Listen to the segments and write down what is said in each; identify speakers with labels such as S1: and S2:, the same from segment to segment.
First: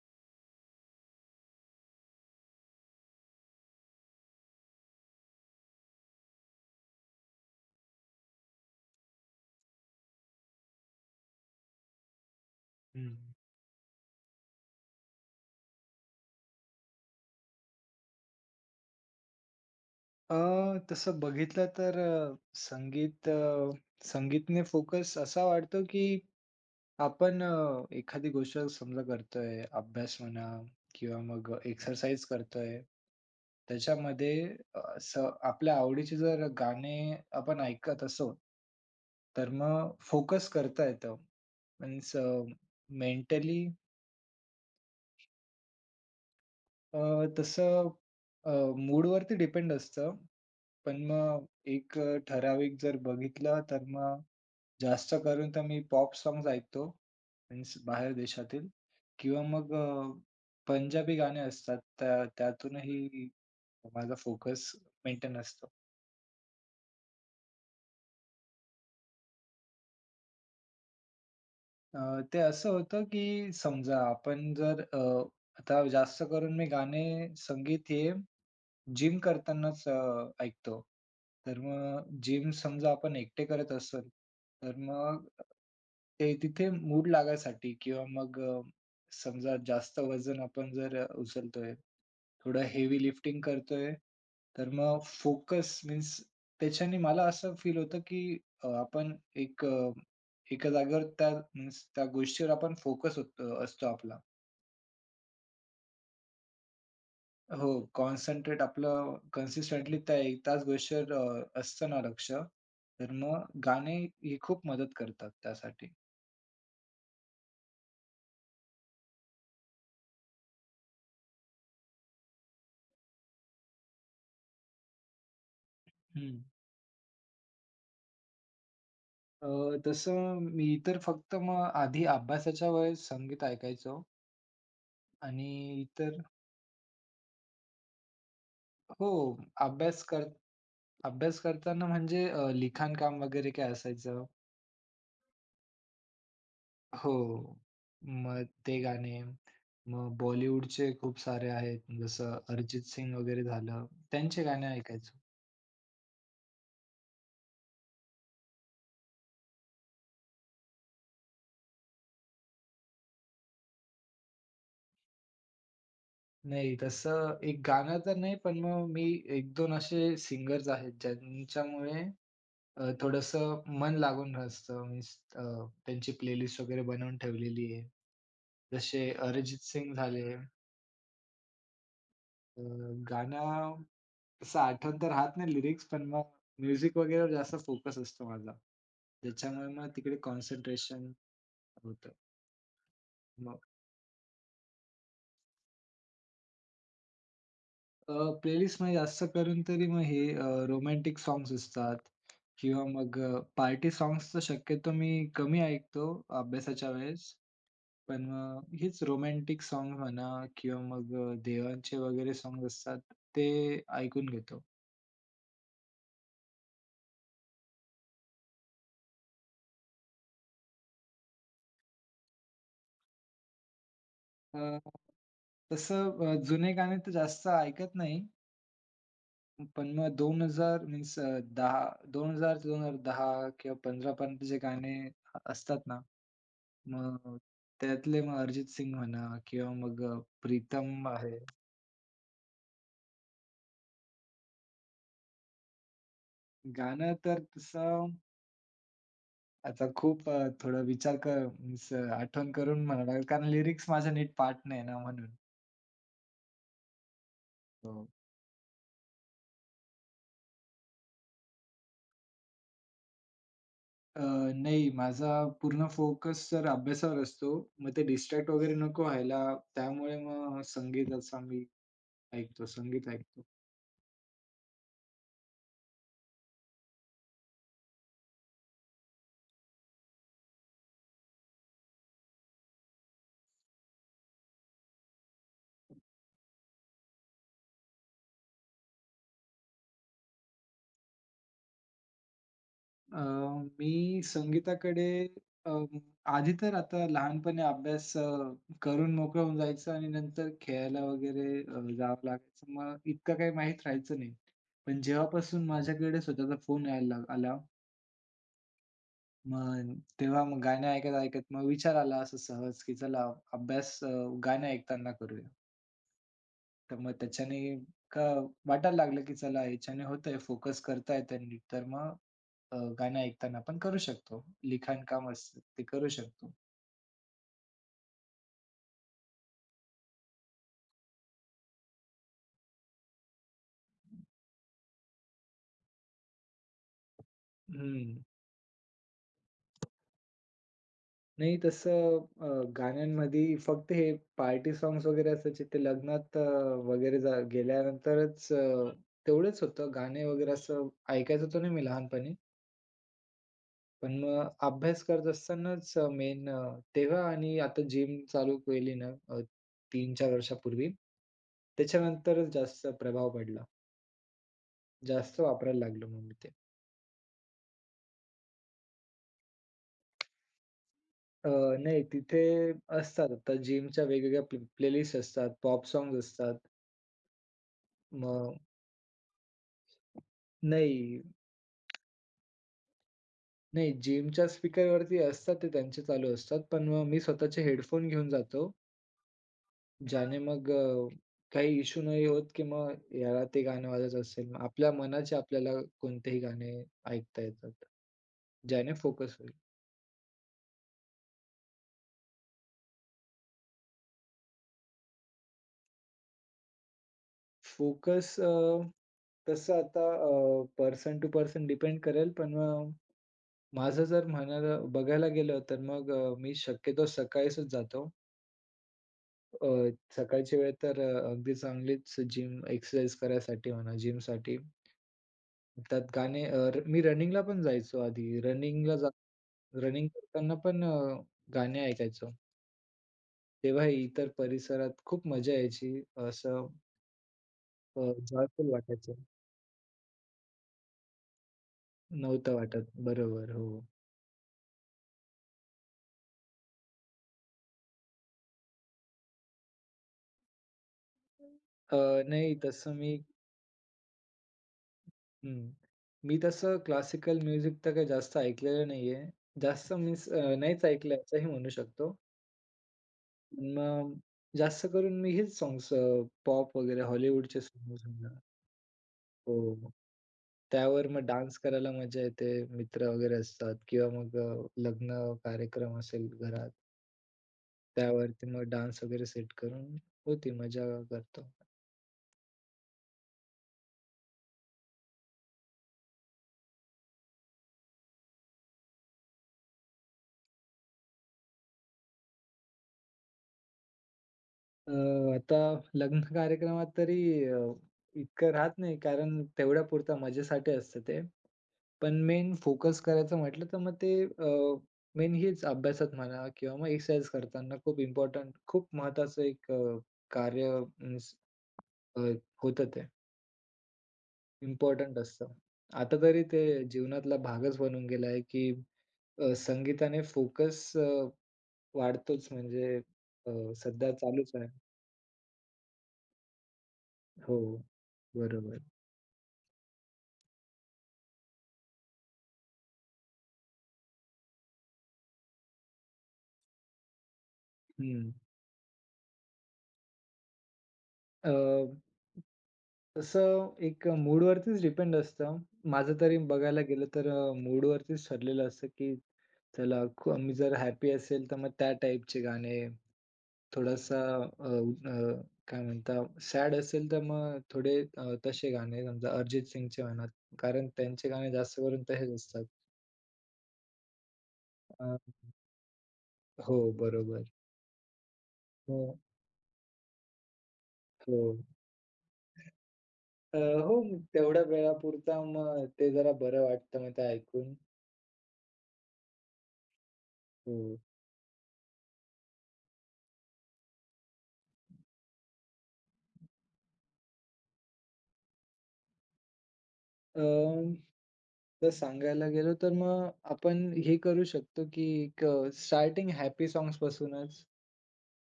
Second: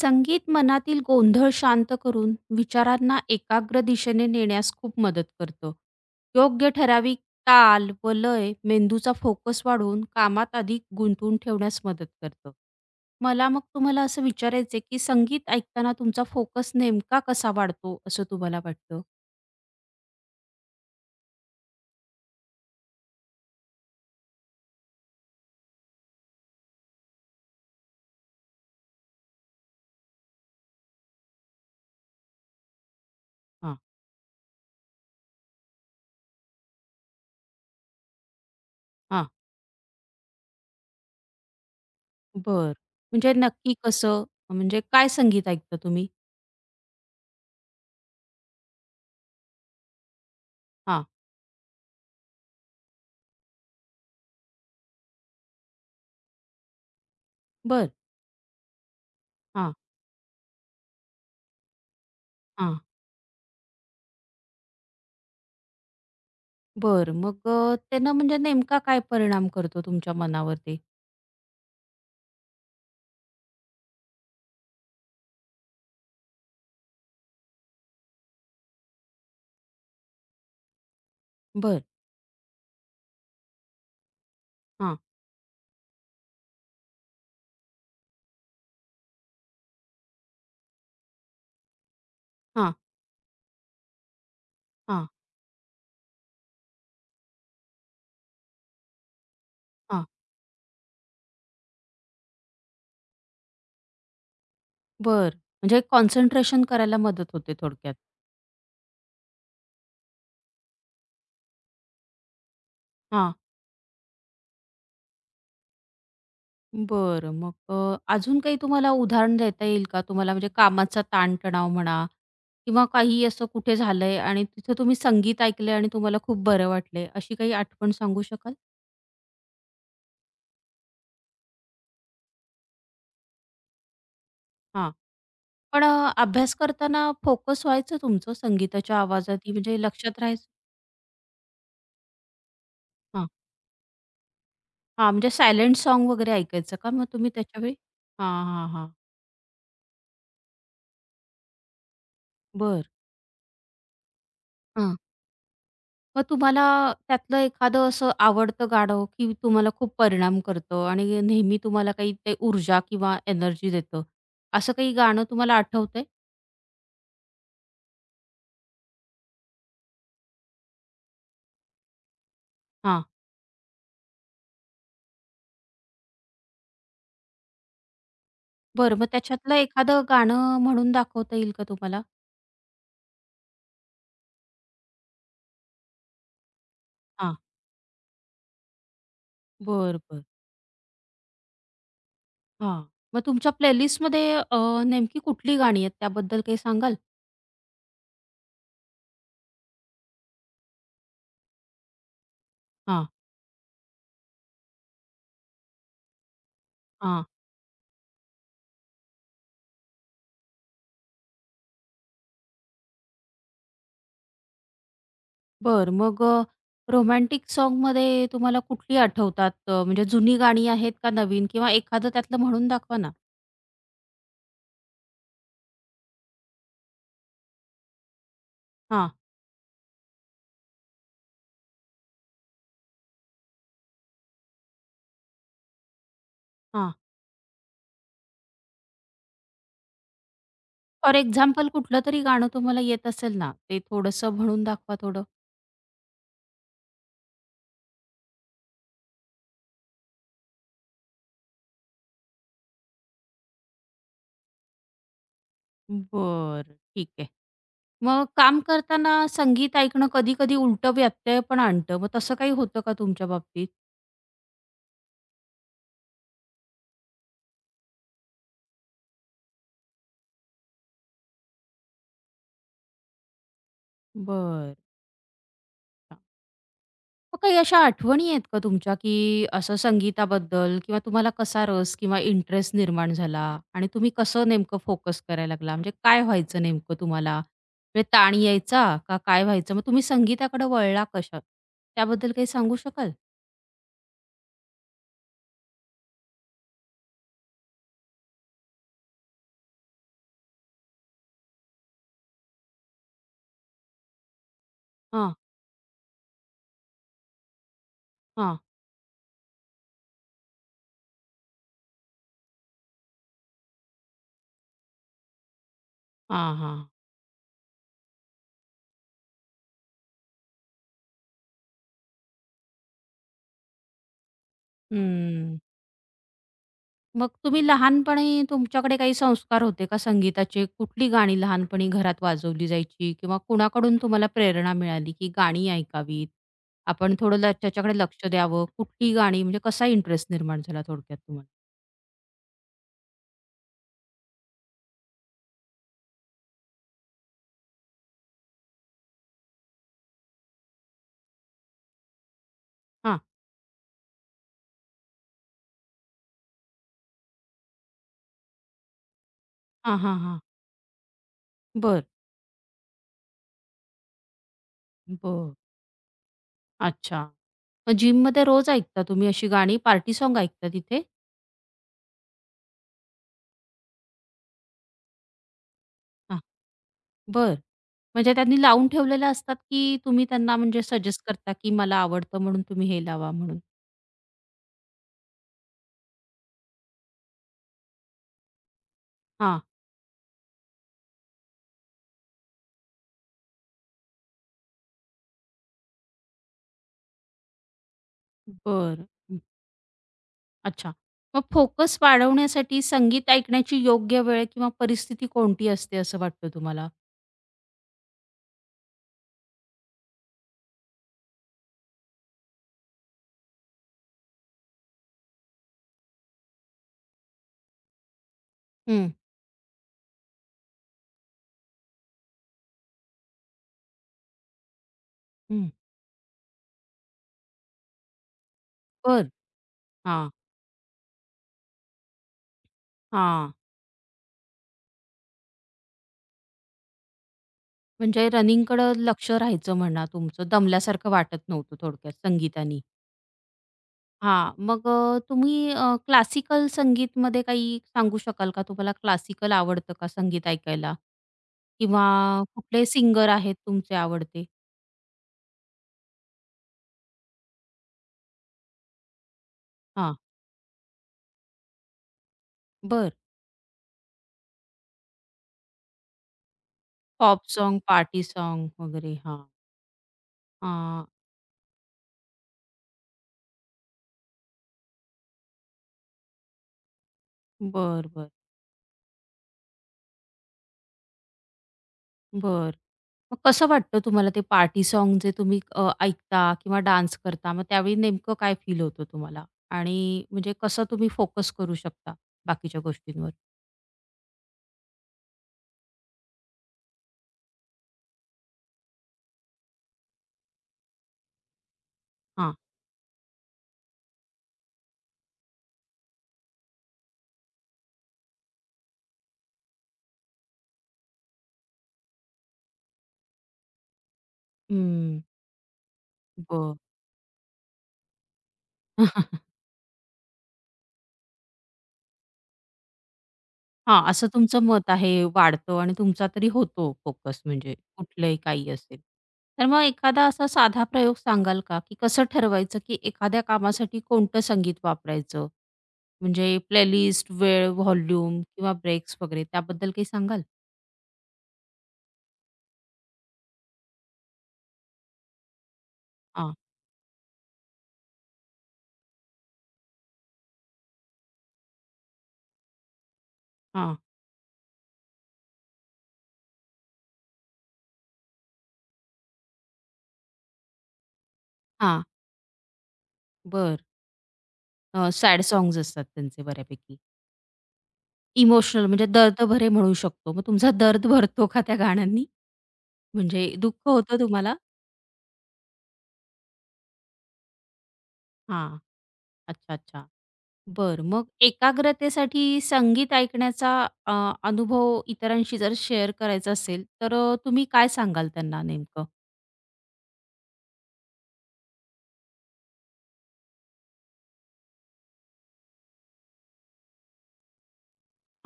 S1: संगीत मनातील गोंधळ शांत करून विचारांना एकाग्र दिशेने नेण्यास खूप मदत करतं. योग्य ठराविक ताल व लय मेंदूचा फोकस वाढवून कामात अधिक गुंतवून ठेवण्यास मदत करतं.
S2: हं.
S1: मला मग तुम्हाला असं विचारायचंय, की संगीत ऐकताना तुमचा फोकस नेमका कसा वाढतो असं तुम्हाला वाटतं?
S2: अ, तसं बघितलं तर संगीतने फोकस असा वाढतो की आपण एखादी गोष्ट समजा करतोय, अभ्यास म्हणा किंवा मग एक्सरसाइज करतोय.
S1: हां,
S2: त्याच्यामध्ये असं आपल्या आवडीचे जर गाणे आपण ऐकत असू,
S1: हां.
S2: तर मग फोकस करता येतं. मीन्स
S1: बरं. म्हणजे
S2: मेंटली.
S1: नक्की कसं? म्हणजे काय संगीत ऐकता तुम्ही?
S2: अ, तसं अ, मूडवरती डिपेंड असतं. पण
S1: हां.
S2: मग एक ठराविक जर बघितलं तर मग जास्त करून तर मी पॉप सॉन्ग्स ऐकतो. मीन्स
S1: बरं.
S2: बाहेर देशातील किंवा
S1: हां,
S2: मग पंजाबी गाणे असतात
S1: हां.
S2: त्यातूनही माझा फोकस मेंटेन असतो.
S1: बरं. मग त्यांना म्हणजे नेमका काय परिणाम करतो तुमच्या मनावरती?
S2: अ, ते असं होतं की समजा आपण जर आता जास्त करून मी संगीत हे जिम करतानाच ऐकतो. तर
S1: बरं.
S2: मग जिम समजा आपण एकटे करत असेल, तर
S1: हां,
S2: मग ते तिथे मूड लागायसाठी किंवा मग समजा जास्त वजन आपण जर उचलतोय, थोडं
S1: हां,
S2: हेवी लिफ्टिंग करतोय, तर मग
S1: हां,
S2: फोकस मीन्स त्याच्याने मला असं फील होतं, की आपण एक अ,
S1: हां.
S2: एका जागेवर मीन्स त्या गोष्टीवर आपण फोकस होत असतो आपला.
S1: बरं. म्हणजे कॉन्सन्ट्रेशन करायला मदत होते
S2: हो,
S1: थोडक्यात.
S2: कॉन्सन्ट्रेट आपलं कन्सिस्टंटली त्या 1 तास गोष्टीवर असतं ना लक्ष, तर
S1: हां.
S2: मग गाणे ही खूप मदत करतात त्यासाठी.
S1: बरं. मग अजून काही तुम्हाला उदाहरण देता येईल का? तुम्हाला म्हणजे कामाचा ताणतणाव म्हणा किंवा काही असं कुठे झालंय आणि तिथं तुम्ही संगीत ऐकलंय आणि तुम्हाला
S2: हं.
S1: खूप बरं वाटलंय, अशी काही आठवण सांगू शकाल?
S2: अ, तसं मी तर फक्त मग आधी अभ्यासाच्या वेळेस संगीत ऐकायचो
S1: हां.
S2: आणि
S1: पण
S2: इतर.
S1: अभ्यास करताना फोकस व्हायचं तुमचं संगीताच्या
S2: हो,
S1: आवाजात? म्हणजे
S2: अभ्यास
S1: लक्षात
S2: कर
S1: राहायचं?
S2: अभ्यास करताना म्हणजे लिखाणकाम वगैरे काय असायचं.
S1: हां, म्हणजे सायलेंट साँग वगैरे ऐकायचं का मग
S2: हो,
S1: तुम्ही त्याच्यावेळी?
S2: मग
S1: हां, हां,
S2: ते
S1: हां.
S2: गाणे. मग बॉलिवूडचे खूप सारे आहेत जसं
S1: बरं.
S2: अरिजित सिंग वगैरे झालं, त्यांचे गाणे
S1: हां.
S2: ऐकायचो.
S1: मग तुम्हाला त्यातलं एखादं असं आवडतं गाणं, की तुम्हाला खूप परिणाम करतं आणि नेहमी तुम्हाला काही ते ऊर्जा किंवा एनर्जी देतं, असं काही गाणं तुम्हाला आठवतंय?
S2: नाही, तसं एक गाणं तर नाही, पण मग मी एक 2 असे सिंगर्स आहेत, ज्यांच्यामुळे
S1: हां.
S2: थोडंसं मन लागून असतं. मीन्स अ, त्यांची प्लेलिस्ट वगैरे बनवून ठेवलेली आहे.
S1: बरं, मग
S2: जसे
S1: त्याच्यातलं
S2: अरिजित सिंग
S1: एखादं
S2: झाले.
S1: गाणं म्हणून दाखवता येईल का तुम्हाला?
S2: गाणं तसं आठवण तर राहत नाही लिरिक्स, पण मग म्युझिक वगैरेवर
S1: हां.
S2: जास्त फोकस असतो माझा. त्याच्यामुळे मग
S1: बरं,
S2: तिकडे
S1: बरं.
S2: कॉन्सन्ट्रेशन होतं.
S1: हां. मग तुमच्या प्लेलिस्टमध्ये नेमकी कुठली गाणी आहेत त्याबद्दल काही सांगाल?
S2: अ, प्लेलिस्टमध्ये जास्त करून तरी मग हे रोमॅन्टिक सॉन्ग्स असतात किंवा
S1: हां,
S2: मग पार्टी सॉन्ग्स तर शक्यतो मी कमी ऐकतो अभ्यासाच्या
S1: हां.
S2: वेळेस. पण मग हेच रोमॅन्टिक सॉन्ग म्हणा किंवा मग देवांचे वगैरे सॉन्ग असतात ते ऐकून घेतो.
S1: बरं. मग रोमॅन्टिक सॉन्गमध्ये तुम्हाला कुठली आठवतात? म्हणजे जुनी गाणी आहेत का नवीन? किंवा एखादं त्यातलं म्हणून दाखवा ना?
S2: अ, तसं जुने गाणे तर जास्त ऐकत नाही.
S1: हां,
S2: पण मग 2000 मीन्स दहा 10 2000 ते 2010 किंवा 15 पर्यंत जे गाणे असतात ना,
S1: हां.
S2: मग त्यातले मग अरिजित सिंग म्हणा किंवा मग प्रीतम
S1: फॉर
S2: आहे.
S1: एक्झाम्पल कुठलं तरी गाणं तुम्हाला येत असेल ना, ते थोडंसं म्हणून दाखवा थोडं.
S2: गाणं तर तसं आता खूप थोडा विचार कर मीन्स आठवण करून म्हणावं लागेल कारण लिरिक्स माझ्या नीट पाठ नाही ना म्हणून.
S1: बरं. ठीक आहे.
S2: हो.
S1: मग काम करताना संगीत ऐकणं कधी-कधी उलटं व्यत्यय पण आणतं. मग तसं काही होतं का तुमच्या बाबतीत?
S2: अ, नाही माझा पूर्ण फोकस तर अभ्यासावर असतो. मग ते डिस्ट्रॅक्ट वगैरे नको व्हायला त्यामुळे मग संगीत ऐकतो.
S1: बरं. मग काही अशा आठवणी आहेत का तुमच्या, की असं संगीताबद्दल किंवा तुम्हाला कसा रस किंवा इंटरेस्ट निर्माण झाला आणि तुम्ही कसं नेमकं फोकस करायला लागला? म्हणजे काय व्हायचं नेमकं तुम्हाला? म्हणजे ताण यायचा का काय व्हायचं? मग तुम्ही संगीताकडे वळला कशा? त्याबद्दल काही सांगू शकाल?
S2: अ, मी संगीताकडे अ, आधी तर आता लहानपणी करून मोकळं होऊन जायचं आणि नंतर खेळायला वगैरे जावं लागायचं. मग इतकं काही माहीत राहायचं नाही. पण
S1: हां,
S2: जेव्हापासून माझ्याकडे स्वतःचा फोन यायला आला,
S1: हां,
S2: मग तेव्हा मग गाणे ऐकत-ऐकत मग विचार आला असं सहज, की चला अभ्यास अ, गाणे ऐकताना करूया.
S1: हां, हां.
S2: तर मग त्याच्याने का वाटायला लागलं, की चला ह्याच्याने होतंय, फोकस करतायत त्यांनी. तर मग गाणं ऐकताना आपण करू शकतो. लिखाण काम असतं ते करू शकतो.
S1: मग तुम्ही लहानपणी तुमच्याकडे काही संस्कार होते का संगीताचे? कुठली गाणी लहानपणी घरात वाजवली जायची किंवा कुणाकडून तुम्हाला प्रेरणा मिळाली, की गाणी ऐकावीत, आपण थोडं त्याच्याकडे
S2: हं.
S1: लक्ष द्यावं? कुठली गाणी म्हणजे कसा इंटरेस्ट निर्माण झाला थोडक्यात तुम्हाला?
S2: नाही तसं गाण्यांमध्ये फक्त हे पार्टी सॉन्ग्स वगैरे असायचे ते लग्नात वगैरे गेल्यानंतरच तेवढंच होतं. गाणे वगैरे असं ऐकायचो तर नाही मी लहानपणी.
S1: हां.
S2: पण मग अभ्यास करत असतानाच मेन तेव्हा आणि आता जिम चालू केली ना
S1: हां, हां,
S2: 3-4
S1: हां.
S2: वर्षापूर्वी,
S1: बरं,
S2: त्याच्यानंतरच जास्त प्रभाव पडला. जास्त
S1: बरं.
S2: वापरायला लागलो मग मी ते.
S1: अच्छा. मग जिममध्ये रोज ऐकता तुम्ही अशी गाणी? पार्टी साँग ऐकता तिथे?
S2: अ, नाही तिथे असतात आता जिमच्या वेगवेगळ्या प्लेलिस्ट असतात, पॉप सॉंग
S1: हां.
S2: असतात.
S1: बरं. म्हणजे
S2: मग
S1: त्यांनी लावून ठेवलेल्या असतात, की तुम्ही त्यांना म्हणजे
S2: नाही,
S1: सजेस्ट करता, की मला आवडतं म्हणून तुम्ही हे लावा म्हणून?
S2: नाही जिमच्या स्पीकरवरती असतात ते त्यांचे चालू असतात. पण मग मी स्वतःचे हेडफोन घेऊन जातो
S1: हां.
S2: ज्याने मग काही इश्यू नाही होत, की मग याला ते गाणं वाजत असेल. मग आपल्या मनाचे आपल्याला कोणतेही गाणे ऐकता येतात. ज्याने
S1: बरं.
S2: फोकस होईल.
S1: अच्छा. मग फोकस वाढवण्यासाठी संगीत ऐकण्याची योग्य वेळ किंवा परिस्थिती कोणती असते असं वाटतं तुम्हाला?
S2: फोकस अ, तसं आता पर्सन टू पर्सन डिपेंड करेल. पण माझं जर बघायला गेलं तर मग मी शक्यतो सकाळीच जातो.
S1: हं,
S2: अ, सकाळची वेळ तर अगदी चांगलीच जिम एक्सरसाइज करायसाठी म्हणा, जिमसाठी.
S1: हं.
S2: त्यात गाणे अ, र मी रनिंगला पण जायचो आधी.
S1: बरं.
S2: रनिंग
S1: हां,
S2: करताना पण गाणे ऐकायचो.
S1: हां.
S2: तेव्हा इतर परिसरात खूप मजा यायची. असं अ,
S1: म्हणजे
S2: जॉयफुल
S1: रनिंगकडं
S2: वाटायचं.
S1: लक्ष राहायचं म्हणा तुमचं. दमल्यासारखं वाटत नव्हतं थोडक्यात
S2: नव्हतं
S1: संगीतानी.
S2: वाटत. बरोबर, हो.
S1: हां. मग तुम्ही क्लासिकल संगीतमध्ये काही सांगू शकाल का? तुम्हाला क्लासिकल आवडतं का संगीत ऐकायला?
S2: अ,
S1: किंवा
S2: नाही
S1: कुठले
S2: तसं मी.
S1: सिंगर आहेत तुमचे आवडते?
S2: हं. मी तसं क्लासिकल म्युझिक तर काही जास्त ऐकलेलं नाहीये. जास्त
S1: हां.
S2: मीन्स नाहीच ऐकलं असंही म्हणू शकतो.
S1: बरं.
S2: पण मग जास्त करून मी हेच सॉन्ग्स पॉप वगैरे
S1: पॉप
S2: हॉलिवूडचे
S1: सॉन्ग,
S2: सॉन्ग्स.
S1: पार्टी सॉन्ग वगैरे. हां.
S2: हो. त्यावर
S1: हां.
S2: मग डान्स करायला मजा येते. मित्र वगैरे असतात किंवा मग लग्न कार्यक्रम असेल घरात,
S1: बरं, बरं.
S2: त्यावरती मग डान्स वगैरे सेट करून मजा करतो.
S1: बर. मग कसं वाटतं तुम्हाला ते पार्टी सॉन्ग जे तुम्ही ऐकता किंवा डान्स करता, मग त्यावेळी नेमकं काय फील होतं तुम्हाला? आणि म्हणजे कसं तुम्ही फोकस करू शकता बाकीच्या गोष्टींवर?
S2: अ, आता लग्न कार्यक्रमात तरी अ, इतकं राहत नाही कारण तेवढ्यापुरता मजेसाठी असतं ते. पण मेन
S1: हां.
S2: फोकस करायचं म्हटलं तर मग ते मेन हेच अभ्यासात म्हणा किंवा मग एक्सरसाइज करताना खूप इम्पोर्टंट खूप महत्त्वाचं एक कार्य मीन्स अ, होतं ते. इम्पोर्टंट
S1: हं.
S2: असतं. आता तरी ते
S1: बरं.
S2: जीवनातला भागच बनून गेला आहे, की
S1: हां,
S2: संगीताने फोकस वाढतोच म्हणजे अ, सध्या
S1: असं
S2: चालूच
S1: तुमचं
S2: आहे.
S1: मत आहे, वाढतं आणि तुमचा तरी होतो फोकस
S2: हो,
S1: म्हणजे कुठलंही काही
S2: बरोबर.
S1: असेल. तर मग एखादा असा साधा प्रयोग सांगाल का, की कसं ठरवायचं, की एखाद्या कामासाठी कोणतं संगीत वापरायचं? म्हणजे प्लेलिस्ट, वेळ,
S2: हं.
S1: व्हॉल्यूम किंवा ब्रेक्स वगैरे त्याबद्दल काही सांगाल?
S2: अ तसं एक मूडवरतीच डिपेंड असतं. माझं तरी
S1: हां,
S2: बघायला गेलं तर मूडवरतीच ठरलेलं असतं, की चला खू मी जर हॅपी असेल, तर मग त्या टाईपचे गाणे.
S1: हां,
S2: थोडासा अ, अ, काय म्हणता सॅड असेल, तर मग थोडे तसे गाणे समजा अरिजित सिंगचे म्हणा, कारण त्यांचे गाणे जास्त करून
S1: हां.
S2: तसेच असतात.
S1: बरं.
S2: अ,
S1: सॅड सॉन्ग्स असतात त्यांचे
S2: हो,
S1: बऱ्यापैकी.
S2: बरोबर.
S1: इमोशनल म्हणजे
S2: हो,
S1: दर्द भरे म्हणू शकतो. मग तुमचा दर्द
S2: हो.
S1: भरतो का त्या गाण्यांनी? म्हणजे
S2: अ,
S1: दुःख
S2: हो,
S1: होतं तुम्हाला?
S2: तेवढ्या वेळापुरता मग ते जरा बरं वाटतं मग ते ऐकून.
S1: हां. अच्छा, अच्छा.
S2: हो.
S1: बरं. मग एकाग्रतेसाठी संगीत ऐकण्याचा अ, अनुभव इतरांशी जर शेअर करायचा असेल, तर तुम्ही काय सांगाल त्यांना नेमकं?
S2: अं, तर सांगायला गेलो तर मग आपण हे करू शकतो की एक स्टार्टिंग हॅपी सॉंग्स पासूनच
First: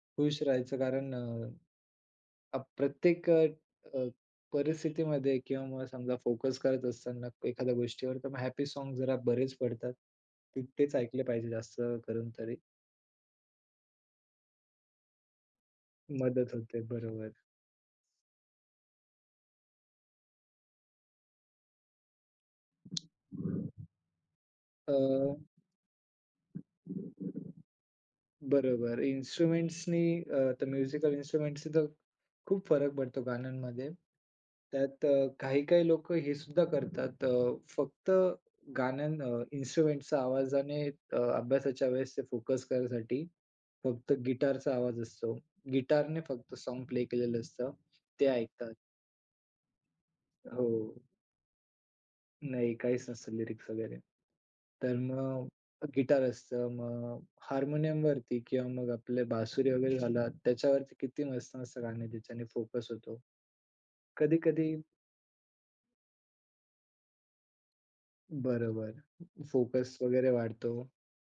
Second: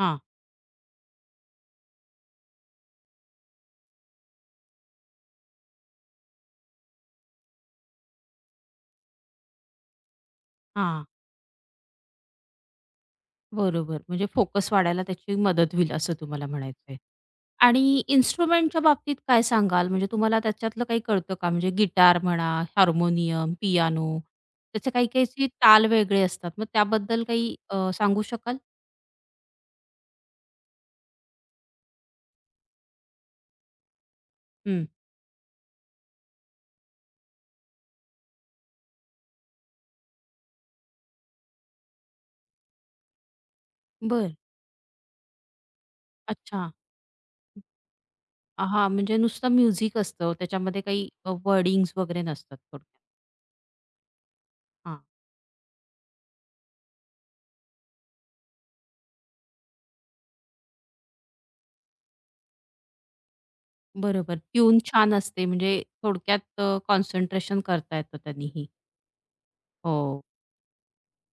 S1: हां,
S2: खुश राहायचं. कारण प्रत्येक अ, अ, परिस्थितीमध्ये किंवा मग समजा फोकस करत असताना एखाद्या गोष्टीवर तर मग हॅपी सॉंग जरा बरेच पडतात. ते तेच
S1: हां.
S2: ऐकले पाहिजे जास्त करून तरी
S1: बरोबर. म्हणजे फोकस वाढायला त्याची मदत होईल असं तुम्हाला
S2: मदत होते.
S1: म्हणायचंय.
S2: बरोबर.
S1: आणि इन्स्ट्रुमेंटच्या बाबतीत काय सांगाल? म्हणजे तुम्हाला त्याच्यातलं काही कळतं का? म्हणजे गिटार म्हणा, हार्मोनियम, पियानो त्याचे काही-काहीचे ताल वेगळे असतात. मग त्याबद्दल काही सांगू शकाल?
S2: बरोबर. इन्स्ट्रुमेंट्सनी तर म्युझिकल इन्स्ट्रुमेंट्सनी तर खूप फरक पडतो गाण्यांमध्ये.
S1: हं.
S2: त्यात काही-काही लोकं हे सुद्धा करतात फक्त इन्स्ट्रुमेंटच्या आवाजाने अभ्यासाच्या वेळेस ते फोकस करायसाठी फक्त
S1: बरं.
S2: गिटारचा आवाज असतो. गिटारने फक्त
S1: अच्छा.
S2: सॉन्ग प्ले केलेलं असतं. ते ऐकतात.
S1: हां, म्हणजे नुसतं म्युझिक असतं.
S2: हो.
S1: त्याच्यामध्ये काही वगैरे नसतात
S2: नाही,
S1: थोडक्यात.
S2: काहीच नसतं लिरिक्स वगैरे. तर
S1: हां,
S2: मग गिटार असतं, मग हार्मोनियमवरती किंवा मग आपले बासुरी वगैरे झाला, त्याच्यावरती किती मस्त-मस्त गाणी ज्याच्याने फोकस होतो.
S1: बरोबर.
S2: कधी-कधी
S1: ट्यून छान असते म्हणजे थोडक्यात कॉन्सन्ट्रेशन करता येतं त्यांनीही.
S2: बरोबर, फोकस
S1: हो.
S2: वगैरे वाढतो.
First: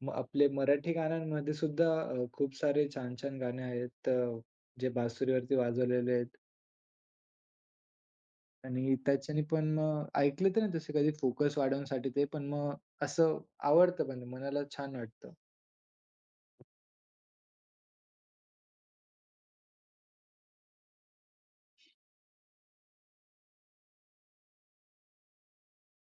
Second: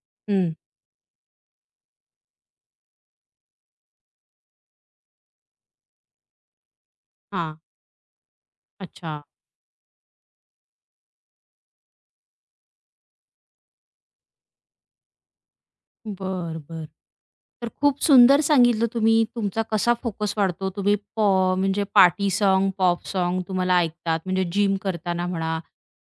S2: मग आपले
S1: हं.
S2: मराठी गाण्यांमध्ये सुद्धा खूप सारे छान-छान गाणे आहेत जे बासुरीवरती वाजवलेले आहेत
S1: हां.
S2: आणि
S1: अच्छा.
S2: त्याच्याने पण मग ऐकले तर नाही तसे कधी फोकस वाढवण्यासाठी ते, पण मग असं आवडतं पण मनाला छान वाटतं.
S1: बरं, बरं. तर खूप सुंदर सांगितलं तुम्ही तुमचा कसा फोकस वाढतो. तुम्ही म्हणजे पार्टी सॉन्ग, पॉप सॉन्ग तुम्हाला ऐकतात. म्हणजे जिम करताना म्हणा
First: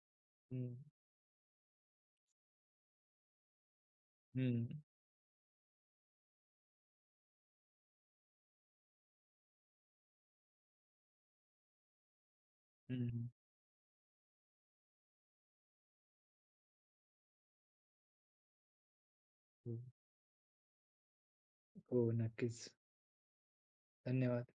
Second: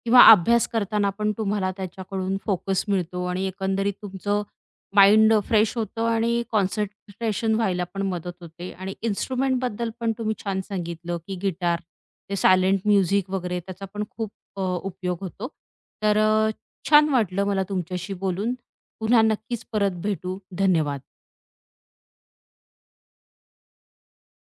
S1: किंवा अभ्यास
S2: हं.
S1: करताना पण तुम्हाला त्याच्याकडून फोकस मिळतो आणि एकंदरीत तुमचं
S2: हं.
S1: माइंड फ्रेश होतं आणि कॉन्सन्ट्रेशन व्हायला पण मदत होते आणि इन्स्ट्रुमेंटबद्दल पण तुम्ही छान सांगितलं, की गिटार, ते सायलेंट
S2: हं, हं.
S1: म्युझिक वगैरे त्याचा पण खूप उपयोग होतो. तर छान वाटलं मला तुमच्याशी बोलून. पुन्हा नक्कीच
S2: हो, हो.
S1: परत भेटू. धन्यवाद.
S2: हो, नक्कीच. धन्यवाद.